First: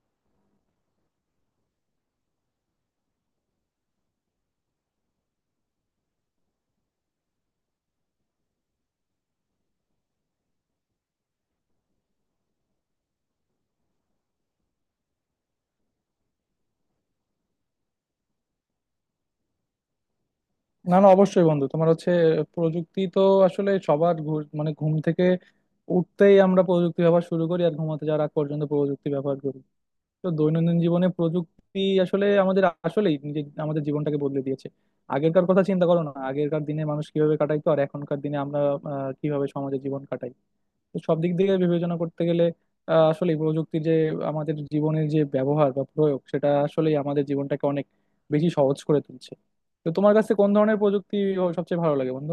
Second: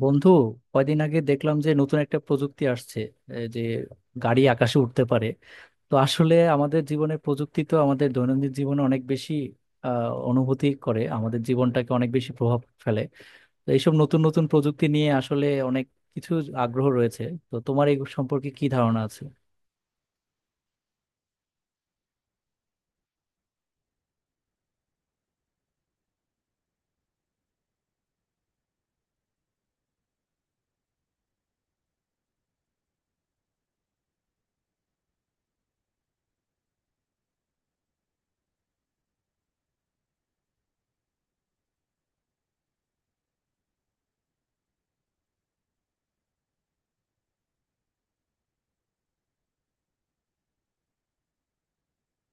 বন্ধু, কয়দিন আগে দেখলাম যে নতুন একটা প্রযুক্তি আসছে, যে গাড়ি আকাশে উঠতে পারে। তো আসলে আমাদের জীবনে প্রযুক্তি তো আমাদের দৈনন্দিন জীবনে অনেক বেশি অনুভূতি করে, আমাদের জীবনটাকে অনেক বেশি প্রভাব ফেলে। তো এইসব নতুন নতুন প্রযুক্তি নিয়ে আসলে অনেক কিছু আগ্রহ রয়েছে। তো তোমার এই সম্পর্কে কি ধারণা আছে? না, না, অবশ্যই বন্ধু। তোমার হচ্ছে প্রযুক্তি তো আসলে সবার মানে ঘুম থেকে উঠতেই আমরা প্রযুক্তি ব্যবহার শুরু করি, আর ঘুমাতে যাওয়ার আগ পর্যন্ত প্রযুক্তি ব্যবহার করি। তো দৈনন্দিন জীবনে প্রযুক্তি আসলে আমাদের আসলেই নিজে আমাদের জীবনটাকে বদলে দিয়েছে। আগেরকার কথা চিন্তা করো না, আগেরকার দিনে মানুষ কিভাবে কাটাইতো, আর এখনকার দিনে আমরা কিভাবে সমাজে জীবন কাটাই। তো সব দিক থেকে বিবেচনা করতে গেলে আসলে প্রযুক্তির যে আমাদের জীবনের যে ব্যবহার বা প্রয়োগ, সেটা আসলেই আমাদের জীবনটাকে অনেক বেশি সহজ করে তুলছে। তো তোমার কাছে কোন ধরনের প্রযুক্তি সবচেয়ে ভালো লাগে বন্ধু?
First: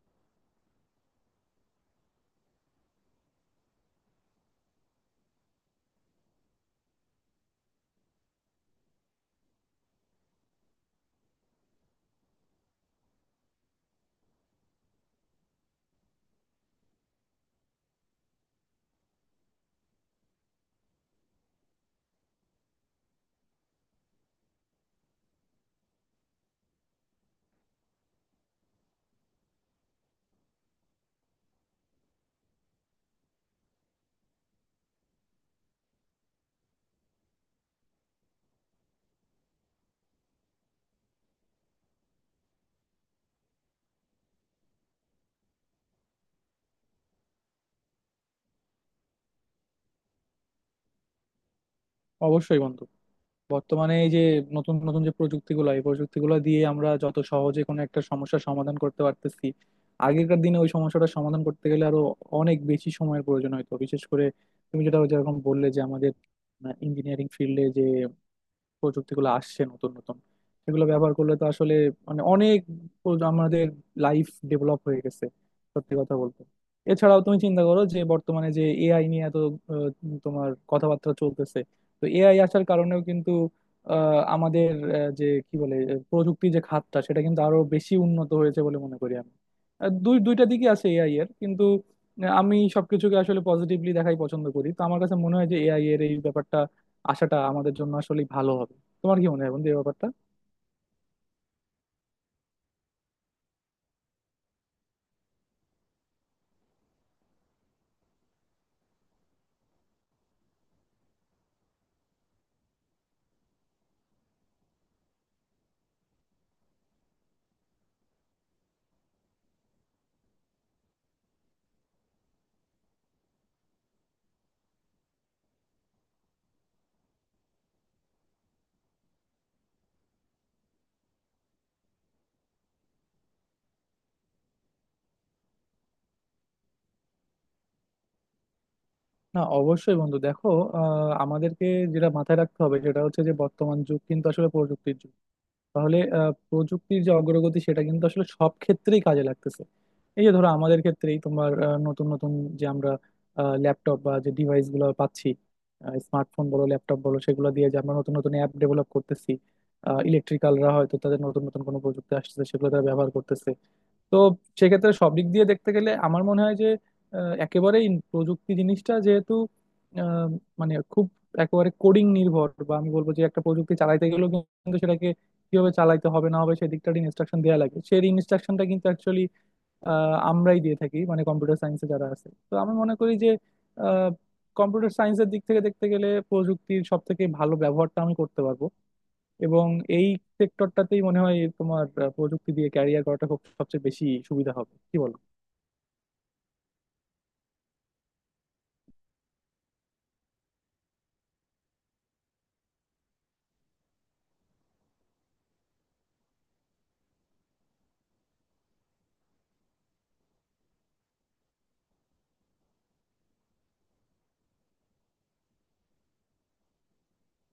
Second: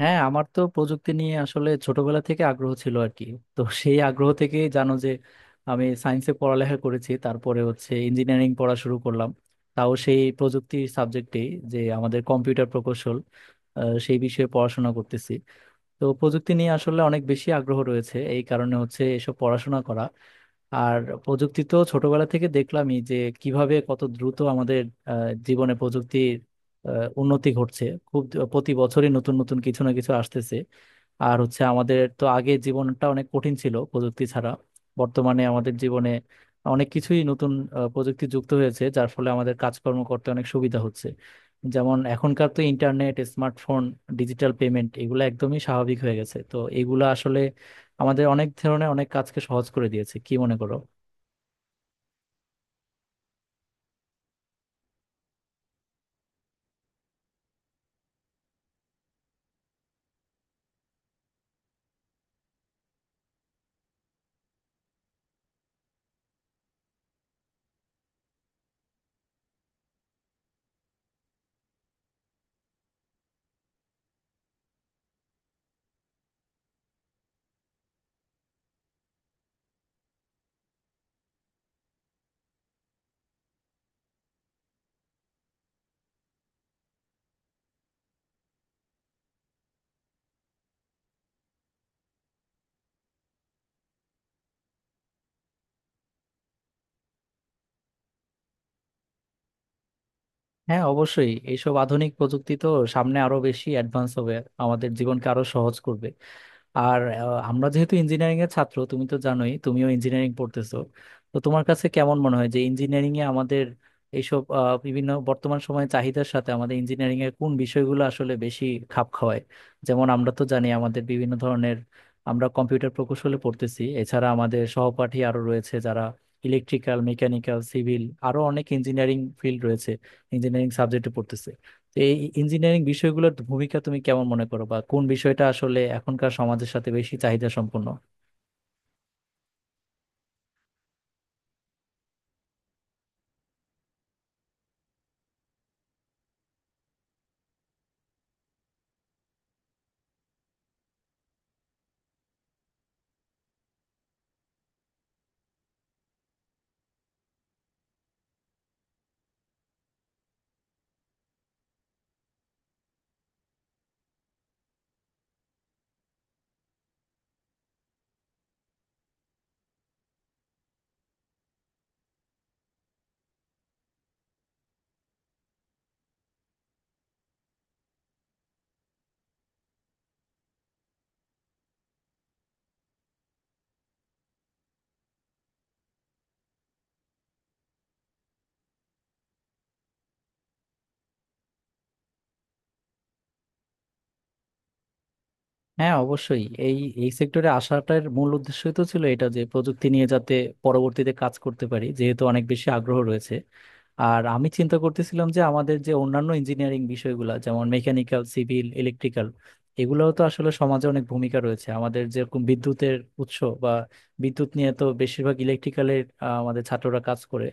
হ্যাঁ, আমার তো প্রযুক্তি নিয়ে আসলে ছোটবেলা থেকে আগ্রহ ছিল আর কি। তো সেই আগ্রহ থেকে জানো যে আমি সায়েন্সে পড়ালেখা করেছি, তারপরে হচ্ছে ইঞ্জিনিয়ারিং পড়া শুরু করলাম। তাও সেই প্রযুক্তি সাবজেক্টেই, যে আমাদের কম্পিউটার প্রকৌশল, সেই বিষয়ে পড়াশোনা করতেছি। তো প্রযুক্তি নিয়ে আসলে অনেক বেশি আগ্রহ রয়েছে, এই কারণে হচ্ছে এসব পড়াশোনা করা। আর প্রযুক্তি তো ছোটবেলা থেকে দেখলামই যে কিভাবে কত দ্রুত আমাদের আহ, জীবনে প্রযুক্তির উন্নতি ঘটছে। খুব প্রতি বছরই নতুন নতুন কিছু না কিছু আসতেছে। আর হচ্ছে, আমাদের তো আগে জীবনটা অনেক কঠিন ছিল প্রযুক্তি ছাড়া। বর্তমানে আমাদের জীবনে অনেক কিছুই নতুন প্রযুক্তি যুক্ত হয়েছে, যার ফলে আমাদের কাজকর্ম করতে অনেক সুবিধা হচ্ছে। যেমন এখনকার তো ইন্টারনেট, স্মার্টফোন, ডিজিটাল পেমেন্ট, এগুলো একদমই স্বাভাবিক হয়ে গেছে। তো এগুলো আসলে আমাদের অনেক ধরনের অনেক কাজকে সহজ করে দিয়েছে, কি মনে করো? অবশ্যই বন্ধু, বর্তমানে এই যে নতুন নতুন যে প্রযুক্তিগুলো, এই প্রযুক্তিগুলো দিয়ে আমরা যত সহজে কোনো একটা সমস্যার সমাধান করতে পারতেছি, আগেকার দিনে ওই সমস্যাটা সমাধান করতে গেলে আরো অনেক বেশি সময়ের প্রয়োজন হতো। বিশেষ করে তুমি যেটা যেরকম বললে যে আমাদের ইঞ্জিনিয়ারিং ফিল্ডে যে প্রযুক্তিগুলো আসছে নতুন নতুন, সেগুলো ব্যবহার করলে তো আসলে মানে অনেক আমাদের লাইফ ডেভেলপ হয়ে গেছে সত্যি কথা বলতে। এছাড়াও তুমি চিন্তা করো যে বর্তমানে যে এআই নিয়ে এত আহ, তোমার কথাবার্তা চলতেছে। তো এআই আসার কারণেও কিন্তু আমাদের আহ, যে কি বলে আহ, প্রযুক্তি যে খাতটা, সেটা কিন্তু আরো বেশি উন্নত হয়েছে বলে মনে করি আমি। দুই দুইটা দিকই আছে এআই এর, কিন্তু আমি সবকিছুকে আসলে পজিটিভলি দেখাই পছন্দ করি। তো আমার কাছে মনে হয় যে এআই এর এই ব্যাপারটা, আশাটা আমাদের জন্য আসলে ভালো হবে। তোমার কি মনে হয় বন্ধু এই ব্যাপারটা? হ্যাঁ, অবশ্যই এইসব আধুনিক প্রযুক্তি তো সামনে আরো বেশি অ্যাডভান্স হবে, আমাদের জীবনকে আরো সহজ করবে। আর আমরা যেহেতু ইঞ্জিনিয়ারিং এর ছাত্র, তুমি তো জানোই তুমিও ইঞ্জিনিয়ারিং পড়তেছো। তো তোমার কাছে কেমন মনে হয় যে ইঞ্জিনিয়ারিং এ আমাদের এইসব বিভিন্ন বর্তমান সময়ে চাহিদার সাথে আমাদের ইঞ্জিনিয়ারিং এর কোন বিষয়গুলো আসলে বেশি খাপ খাওয়ায়? যেমন আমরা তো জানি আমাদের বিভিন্ন ধরনের, আমরা কম্পিউটার প্রকৌশলে পড়তেছি, এছাড়া আমাদের সহপাঠী আরো রয়েছে যারা ইলেকট্রিক্যাল, মেকানিক্যাল, সিভিল, আরো অনেক ইঞ্জিনিয়ারিং ফিল্ড রয়েছে, ইঞ্জিনিয়ারিং সাবজেক্টে পড়তেছে। তো এই ইঞ্জিনিয়ারিং বিষয়গুলোর ভূমিকা তুমি কেমন মনে করো, বা কোন বিষয়টা আসলে এখনকার সমাজের সাথে বেশি চাহিদা সম্পন্ন? না, অবশ্যই বন্ধু, দেখো, আমাদেরকে যেটা মাথায় রাখতে হবে সেটা হচ্ছে যে বর্তমান যুগ কিন্তু আসলে প্রযুক্তির যুগ। তাহলে প্রযুক্তির যে অগ্রগতি, সেটা কিন্তু আসলে সব ক্ষেত্রেই কাজে লাগতেছে। এই যে ধরো আমাদের ক্ষেত্রেই তোমার নতুন নতুন যে আমরা ল্যাপটপ বা যে ডিভাইস গুলো পাচ্ছি, স্মার্টফোন বলো ল্যাপটপ বলো, সেগুলো দিয়ে যে আমরা নতুন নতুন অ্যাপ ডেভেলপ করতেছি। ইলেকট্রিক্যালরা হয়তো তাদের নতুন নতুন কোনো প্রযুক্তি আসতেছে সেগুলো তারা ব্যবহার করতেছে। তো সেক্ষেত্রে সব দিক দিয়ে দেখতে গেলে আমার মনে হয় যে একেবারেই প্রযুক্তি জিনিসটা যেহেতু আহ, মানে খুব একেবারে কোডিং নির্ভর, বা আমি বলবো যে একটা প্রযুক্তি চালাইতে গেলেও কিন্তু সেটাকে কিভাবে চালাইতে হবে না হবে সেই দিকটার ইনস্ট্রাকশন দেওয়া লাগে। সেই ইনস্ট্রাকশনটা কিন্তু অ্যাকচুয়ালি আমরাই দিয়ে থাকি, মানে কম্পিউটার সায়েন্সে যারা আছে। তো আমি মনে করি যে কম্পিউটার সায়েন্সের দিক থেকে দেখতে গেলে প্রযুক্তির সব থেকে ভালো ব্যবহারটা আমি করতে পারবো, এবং এই সেক্টরটাতেই মনে হয় তোমার প্রযুক্তি দিয়ে ক্যারিয়ার করাটা খুব সবচেয়ে বেশি সুবিধা হবে। কি বলো? হ্যাঁ, অবশ্যই এই এই সেক্টরে আসাটার মূল উদ্দেশ্যই তো ছিল এটা, যে প্রযুক্তি নিয়ে যাতে পরবর্তীতে কাজ করতে পারি, যেহেতু অনেক বেশি আগ্রহ রয়েছে। আর আমি চিন্তা করতেছিলাম যে আমাদের যে অন্যান্য ইঞ্জিনিয়ারিং বিষয়গুলো, যেমন মেকানিক্যাল, সিভিল, ইলেকট্রিক্যাল, এগুলোও তো আসলে সমাজে অনেক ভূমিকা রয়েছে। আমাদের যেরকম বিদ্যুতের উৎস বা বিদ্যুৎ নিয়ে তো বেশিরভাগ ইলেকট্রিক্যালের আমাদের ছাত্ররা কাজ করে।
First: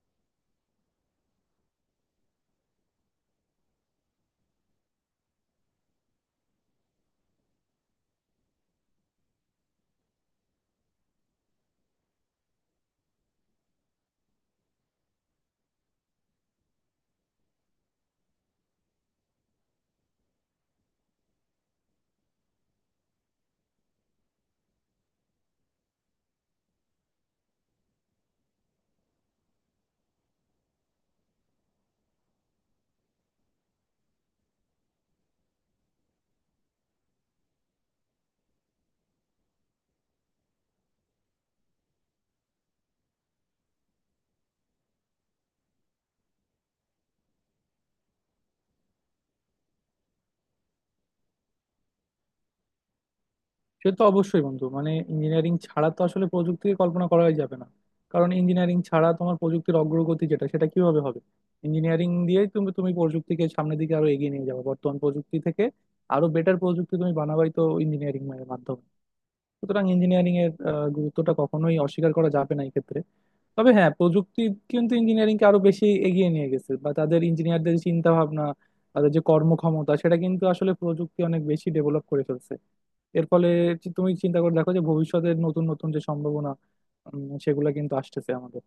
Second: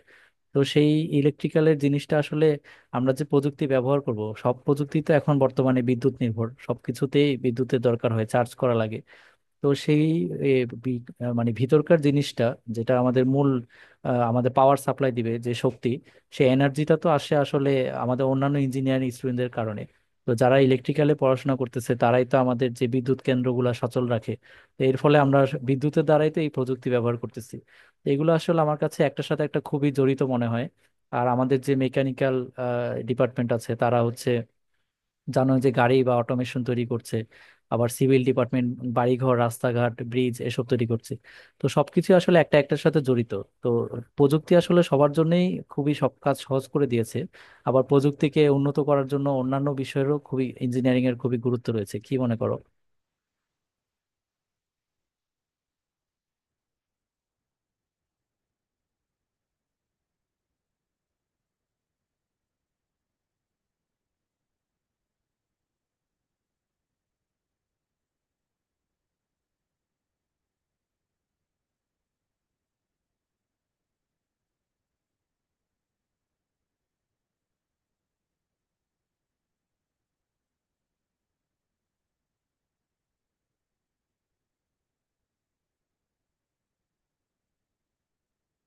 তো সেই ইলেকট্রিক্যালের জিনিসটা আসলে, আমরা যে প্রযুক্তি ব্যবহার করব, সব প্রযুক্তি তো এখন বর্তমানে বিদ্যুৎ নির্ভর, সবকিছুতেই বিদ্যুতের দরকার হয়, চার্জ করা লাগে। তো সেই এ, মানে ভিতরকার জিনিসটা, যেটা আমাদের মূল, আমাদের পাওয়ার সাপ্লাই দিবে, যে শক্তি, সেই এনার্জিটা তো আসে আসলে আমাদের অন্যান্য ইঞ্জিনিয়ারিং স্টুডেন্টদের কারণে। তো যারা ইলেকট্রিক্যালে পড়াশোনা করতেছে, তারাই তো আমাদের যে বিদ্যুৎ কেন্দ্রগুলো সচল রাখে। তো এর ফলে আমরা বিদ্যুতের দ্বারাই তো এই প্রযুক্তি ব্যবহার করতেছি। তো এগুলো আসলে আমার কাছে একটার সাথে একটা খুবই জড়িত মনে হয়। আর আমাদের যে মেকানিক্যাল ডিপার্টমেন্ট আছে, তারা হচ্ছে, জানো যে, গাড়ি বা অটোমেশন তৈরি করছে। আবার সিভিল ডিপার্টমেন্ট বাড়িঘর, রাস্তাঘাট, ব্রিজ এসব তৈরি করছে। তো সবকিছু আসলে একটা একটার সাথে জড়িত। তো প্রযুক্তি আসলে সবার জন্যই খুবই সব কাজ সহজ করে দিয়েছে। আবার প্রযুক্তিকে উন্নত করার জন্য অন্যান্য বিষয়েরও খুবই, ইঞ্জিনিয়ারিং এর খুবই গুরুত্ব রয়েছে, কি মনে করো? সে তো অবশ্যই বন্ধু, মানে ইঞ্জিনিয়ারিং ছাড়া তো আসলে প্রযুক্তিকে কল্পনা করাই যাবে না। কারণ ইঞ্জিনিয়ারিং ছাড়া তোমার প্রযুক্তির অগ্রগতি যেটা, সেটা কিভাবে হবে? ইঞ্জিনিয়ারিং দিয়েই তুমি তুমি প্রযুক্তিকে সামনের দিকে আরো এগিয়ে নিয়ে যাবে, বর্তমান প্রযুক্তি থেকে আরো বেটার প্রযুক্তি তুমি বানাবাই তো ইঞ্জিনিয়ারিং এর মাধ্যমে। সুতরাং ইঞ্জিনিয়ারিং এর গুরুত্বটা কখনোই অস্বীকার করা যাবে না এই ক্ষেত্রে। তবে হ্যাঁ, প্রযুক্তি কিন্তু ইঞ্জিনিয়ারিং কে আরো বেশি এগিয়ে নিয়ে গেছে, বা তাদের ইঞ্জিনিয়ারদের চিন্তা ভাবনা, তাদের যে কর্মক্ষমতা, সেটা কিন্তু আসলে প্রযুক্তি অনেক বেশি ডেভেলপ করে ফেলছে। এর ফলে তুমি চিন্তা করে দেখো যে ভবিষ্যতের নতুন নতুন যে সম্ভাবনা, সেগুলা কিন্তু আসতেছে আমাদের,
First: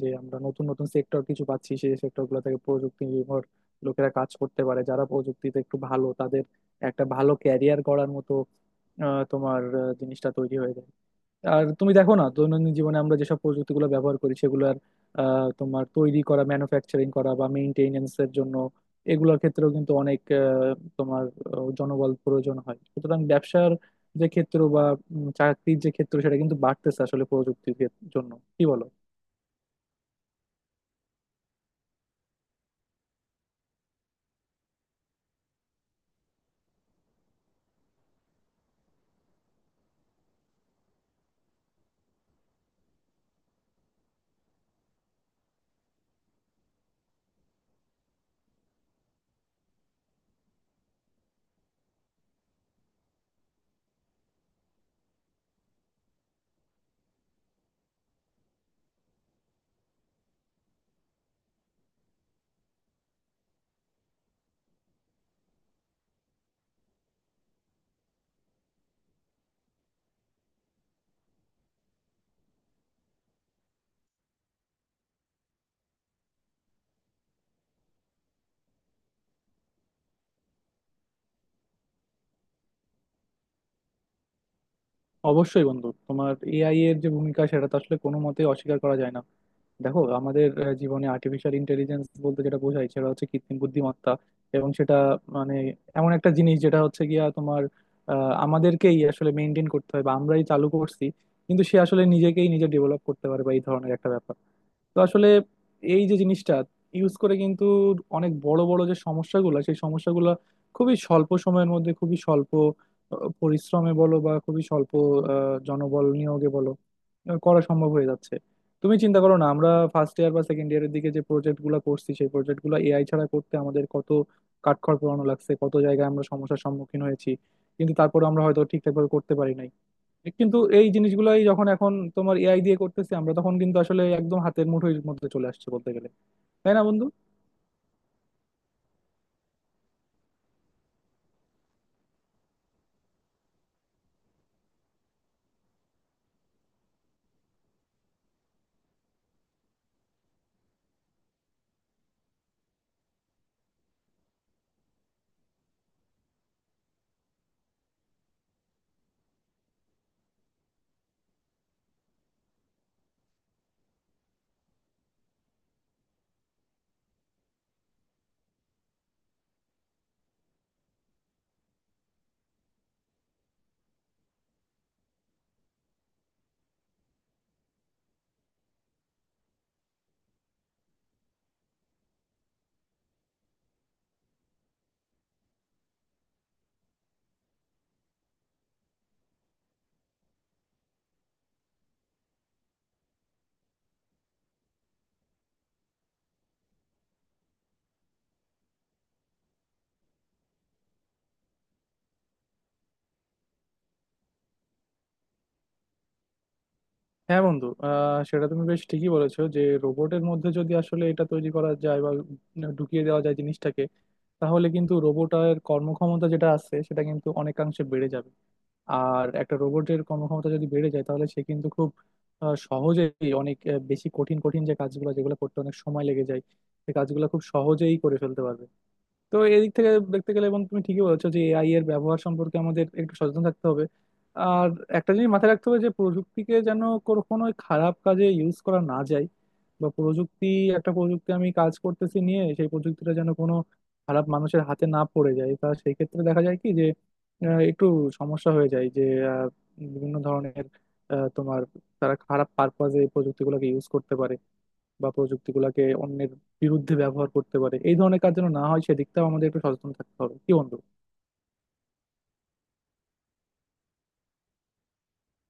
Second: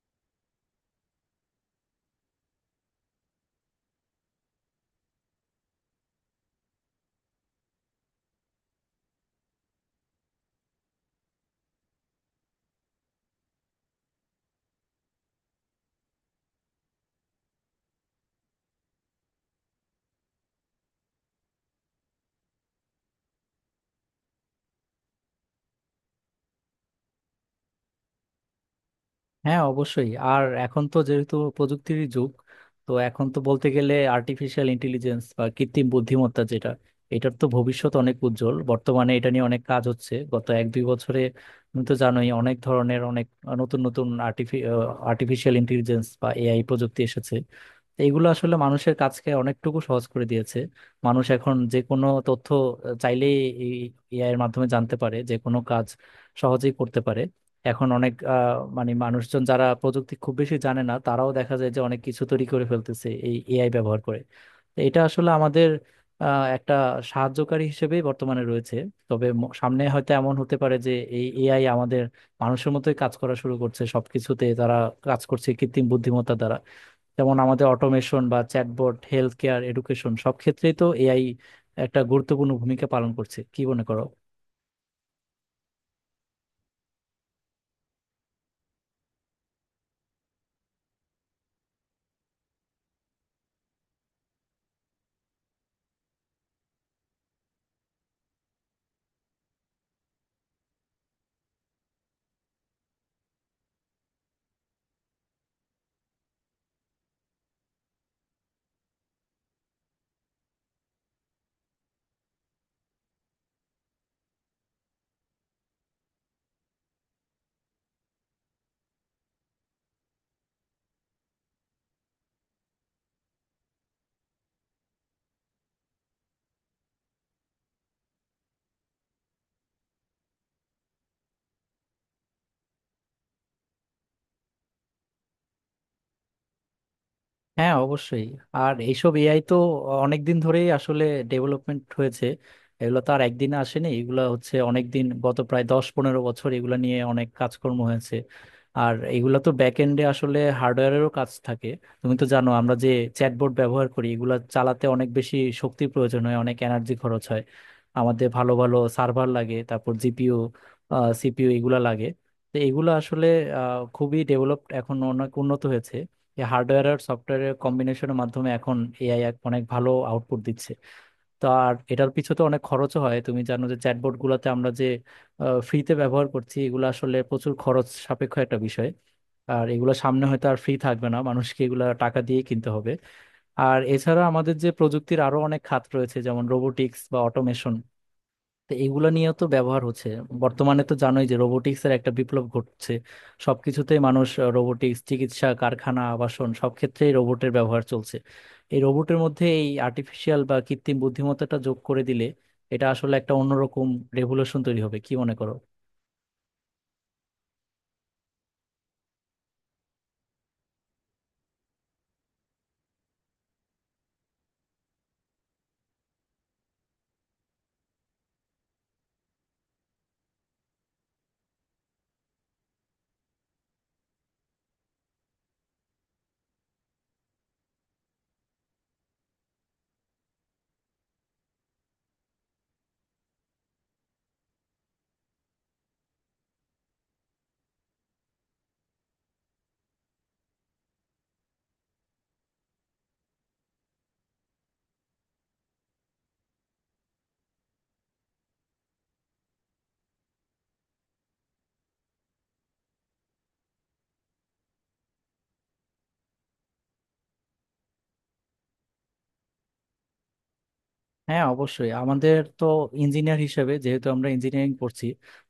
যে আমরা নতুন নতুন সেক্টর কিছু পাচ্ছি। সেই সেক্টর গুলো থেকে প্রযুক্তি নির্ভর লোকেরা কাজ করতে পারে, যারা প্রযুক্তিতে একটু ভালো তাদের একটা ভালো ক্যারিয়ার গড়ার মতো তোমার জিনিসটা তৈরি হয়ে যায়। আর তুমি দেখো না, দৈনন্দিন জীবনে আমরা যেসব প্রযুক্তিগুলো ব্যবহার করি সেগুলোর তোমার তৈরি করা, ম্যানুফ্যাকচারিং করা বা মেইনটেনেন্স এর জন্য এগুলোর ক্ষেত্রেও কিন্তু অনেক তোমার জনবল প্রয়োজন হয়। সুতরাং ব্যবসার যে ক্ষেত্র বা চাকরির যে ক্ষেত্র, সেটা কিন্তু বাড়তেছে আসলে প্রযুক্তির ক্ষেত- জন্য। কি বলো? হ্যাঁ, অবশ্যই। আর এখন তো যেহেতু প্রযুক্তির যুগ, তো এখন তো বলতে গেলে আর্টিফিশিয়াল ইন্টেলিজেন্স বা কৃত্রিম বুদ্ধিমত্তা, যেটা, এটার তো ভবিষ্যৎ অনেক উজ্জ্বল। বর্তমানে এটা নিয়ে অনেক কাজ হচ্ছে গত 1-2 বছরে। তুমি তো জানোই অনেক ধরনের, অনেক নতুন নতুন আর্টিফিশিয়াল ইন্টেলিজেন্স বা এআই প্রযুক্তি এসেছে। তো এগুলো আসলে মানুষের কাজকে অনেকটুকু সহজ করে দিয়েছে। মানুষ এখন যে কোনো তথ্য চাইলেই এই এআই এর মাধ্যমে জানতে পারে, যে কোনো কাজ সহজেই করতে পারে। এখন অনেক মানে মানুষজন যারা প্রযুক্তি খুব বেশি জানে না, তারাও দেখা যায় যে অনেক কিছু তৈরি করে ফেলতেছে এই এআই ব্যবহার করে। তো এটা আসলে আমাদের একটা সাহায্যকারী হিসেবেই বর্তমানে রয়েছে। তবে সামনে হয়তো এমন হতে পারে যে এই এআই আমাদের মানুষের মতোই কাজ করা শুরু করছে, সবকিছুতে তারা কাজ করছে কৃত্রিম বুদ্ধিমত্তা দ্বারা। যেমন আমাদের অটোমেশন বা চ্যাটবট, হেলথ কেয়ার, এডুকেশন, সব ক্ষেত্রেই তো এআই একটা গুরুত্বপূর্ণ ভূমিকা পালন করছে, কি মনে করো? অবশ্যই বন্ধু, তোমার এআই এর যে ভূমিকা, সেটা তো আসলে কোনো মতে অস্বীকার করা যায় না। দেখো আমাদের জীবনে আর্টিফিশিয়াল ইন্টেলিজেন্স বলতে যেটা বোঝায় সেটা হচ্ছে কৃত্রিম বুদ্ধিমত্তা, এবং সেটা মানে এমন একটা জিনিস যেটা হচ্ছে গিয়া তোমার আমাদেরকেই আসলে মেনটেন করতে হয় বা আমরাই চালু করছি, কিন্তু সে আসলে নিজেকেই নিজে ডেভেলপ করতে পারে বা এই ধরনের একটা ব্যাপার। তো আসলে এই যে জিনিসটা ইউজ করে কিন্তু অনেক বড় বড় যে সমস্যাগুলো, সেই সমস্যাগুলো খুবই স্বল্প সময়ের মধ্যে, খুবই স্বল্প পরিশ্রমে বলো বা খুবই স্বল্প জনবল নিয়োগে বলো করা সম্ভব হয়ে যাচ্ছে। তুমি চিন্তা করো না, আমরা ফার্স্ট ইয়ার বা সেকেন্ড ইয়ারের দিকে যে প্রজেক্ট গুলা করছি, সেই প্রজেক্ট গুলা এআই ছাড়া করতে আমাদের কত কাঠখড় পোড়ানো লাগছে, কত জায়গায় আমরা সমস্যার সম্মুখীন হয়েছি, কিন্তু তারপরে আমরা হয়তো ঠিকঠাক ভাবে করতে পারি নাই। কিন্তু এই জিনিসগুলাই যখন এখন তোমার এআই দিয়ে করতেছি আমরা, তখন কিন্তু আসলে একদম হাতের মুঠোর মধ্যে চলে আসছে বলতে গেলে। তাই না বন্ধু? হ্যাঁ, অবশ্যই। আর এইসব এআই তো অনেক দিন ধরেই আসলে ডেভেলপমেন্ট হয়েছে। এগুলো তো আর একদিনে আসেনি। এগুলো হচ্ছে অনেক দিন, গত প্রায় 10-15 বছর এগুলো নিয়ে অনেক কাজকর্ম হয়েছে। আর এগুলো তো ব্যাক এন্ডে আসলে হার্ডওয়্যারেরও কাজ থাকে। তুমি তো জানো, আমরা যে চ্যাটবোর্ড ব্যবহার করি, এগুলো চালাতে অনেক বেশি শক্তি প্রয়োজন হয়, অনেক এনার্জি খরচ হয়। আমাদের ভালো ভালো সার্ভার লাগে, তারপর জিপিইউ, সিপিইউ এগুলা লাগে। তো এগুলো আসলে খুবই ডেভেলপড এখন, অনেক উন্নত হয়েছে। যে হার্ডওয়্যার আর সফটওয়্যারের কম্বিনেশনের মাধ্যমে এখন এআই এক অনেক ভালো আউটপুট দিচ্ছে। তো আর এটার পিছনে তো অনেক খরচও হয়। তুমি জানো যে চ্যাটবট গুলাতে আমরা যে ফ্রিতে ব্যবহার করছি, এগুলো আসলে প্রচুর খরচ সাপেক্ষ একটা বিষয়। আর এগুলো সামনে হয়তো আর ফ্রি থাকবে না, মানুষকে এগুলো টাকা দিয়ে কিনতে হবে। আর এছাড়া আমাদের যে প্রযুক্তির আরো অনেক খাত রয়েছে, যেমন রোবোটিক্স বা অটোমেশন, তো এগুলো নিয়েও তো ব্যবহার হচ্ছে। বর্তমানে তো জানোই যে রোবোটিক্সের একটা বিপ্লব ঘটছে। সবকিছুতেই মানুষ রোবোটিক্স, চিকিৎসা, কারখানা, আবাসন, সব ক্ষেত্রেই রোবটের ব্যবহার চলছে। এই রোবটের মধ্যে এই আর্টিফিশিয়াল বা কৃত্রিম বুদ্ধিমত্তাটা যোগ করে দিলে এটা আসলে একটা অন্যরকম রেভলিউশন তৈরি হবে, কি মনে করো? হ্যাঁ বন্ধু, আহ, সেটা তুমি বেশ ঠিকই বলেছো যে রোবটের মধ্যে যদি আসলে এটা তৈরি করা যায় বা ঢুকিয়ে দেওয়া যায় জিনিসটাকে, তাহলে কিন্তু রোবটের কর্মক্ষমতা যেটা আছে সেটা কিন্তু অনেকাংশে বেড়ে যাবে। আর একটা রোবটের কর্মক্ষমতা যদি বেড়ে যায়, তাহলে সে কিন্তু খুব সহজেই অনেক বেশি কঠিন কঠিন যে কাজগুলো, যেগুলো করতে অনেক সময় লেগে যায়, সেই কাজগুলো খুব সহজেই করে ফেলতে পারবে। তো এদিক থেকে দেখতে গেলে, এবং তুমি ঠিকই বলেছো যে এআই এর ব্যবহার সম্পর্কে আমাদের একটু সচেতন থাকতে হবে। আর একটা জিনিস মাথায় রাখতে হবে, যে প্রযুক্তিকে যেন কখনোই খারাপ কাজে ইউজ করা না যায়। বা প্রযুক্তি, একটা প্রযুক্তি আমি কাজ করতেছি নিয়ে, সেই প্রযুক্তিটা যেন কোনো খারাপ মানুষের হাতে না পড়ে যায়। তা সেই ক্ষেত্রে দেখা যায় কি যে একটু সমস্যা হয়ে যায়, যে আহ, বিভিন্ন ধরনের তোমার তারা খারাপ পারপাজে এই প্রযুক্তিগুলোকে ইউজ করতে পারে, বা প্রযুক্তিগুলোকে অন্যের বিরুদ্ধে ব্যবহার করতে পারে। এই ধরনের কাজ যেন না হয় সেদিকটাও আমাদের একটু সচেতন থাকতে হবে, কি বন্ধু? হ্যাঁ, অবশ্যই। আমাদের তো ইঞ্জিনিয়ার হিসেবে, যেহেতু আমরা ইঞ্জিনিয়ারিং পড়ছি,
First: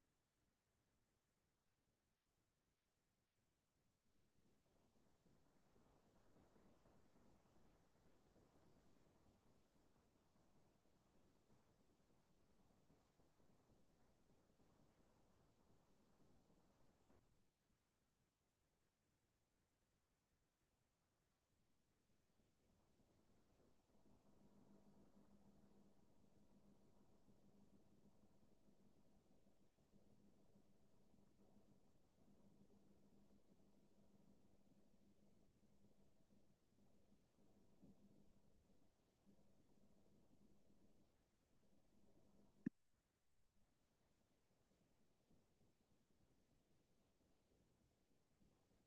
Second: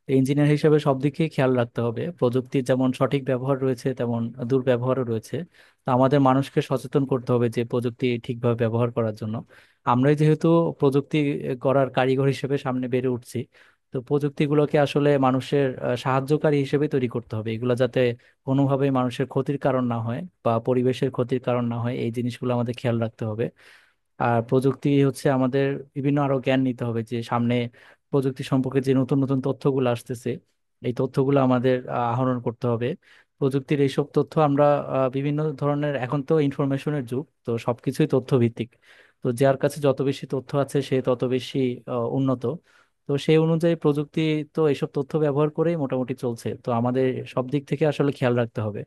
তো ইঞ্জিনিয়ার হিসেবে সব দিকে খেয়াল রাখতে হবে। প্রযুক্তির যেমন সঠিক ব্যবহার রয়েছে, তেমন দুর্ব্যবহারও রয়েছে। তো আমাদের মানুষকে সচেতন করতে হবে, যে প্রযুক্তি ঠিকভাবে ব্যবহার করার জন্য। আমরাই যেহেতু প্রযুক্তি করার কারিগর হিসেবে সামনে বেড়ে উঠছি, তো প্রযুক্তিগুলোকে আসলে মানুষের সাহায্যকারী হিসেবে তৈরি করতে হবে, এগুলো যাতে কোনোভাবেই মানুষের ক্ষতির কারণ না হয় বা পরিবেশের ক্ষতির কারণ না হয়, এই জিনিসগুলো আমাদের খেয়াল রাখতে হবে। আর প্রযুক্তি হচ্ছে আমাদের, বিভিন্ন আরো জ্ঞান নিতে হবে, যে সামনে প্রযুক্তি সম্পর্কে যে নতুন নতুন তথ্যগুলো আসতেছে, এই তথ্যগুলো আমাদের আহরণ করতে হবে। প্রযুক্তির এইসব তথ্য আমরা বিভিন্ন ধরনের, এখন তো ইনফরমেশনের যুগ, তো সবকিছুই তথ্য ভিত্তিক। তো যার কাছে যত বেশি তথ্য আছে, সে তত বেশি উন্নত। তো সেই অনুযায়ী প্রযুক্তি তো এইসব তথ্য ব্যবহার করেই মোটামুটি চলছে। তো আমাদের সব দিক থেকে আসলে খেয়াল রাখতে হবে।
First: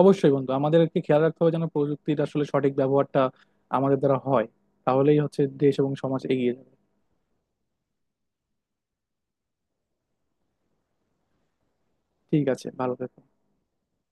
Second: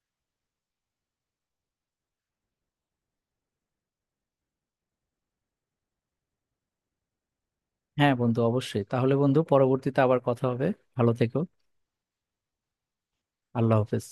অবশ্যই বন্ধু, আমাদেরকে খেয়াল রাখতে হবে যেন প্রযুক্তির আসলে সঠিক ব্যবহারটা আমাদের দ্বারা হয়। তাহলেই হচ্ছে দেশ এবং সমাজ এগিয়ে যাবে। হ্যাঁ বন্ধু, অবশ্যই। তাহলে বন্ধু, পরবর্তীতে আবার কথা হবে। ভালো থেকো। ঠিক আছে, ভালো থেকো। আল্লাহ হাফেজ।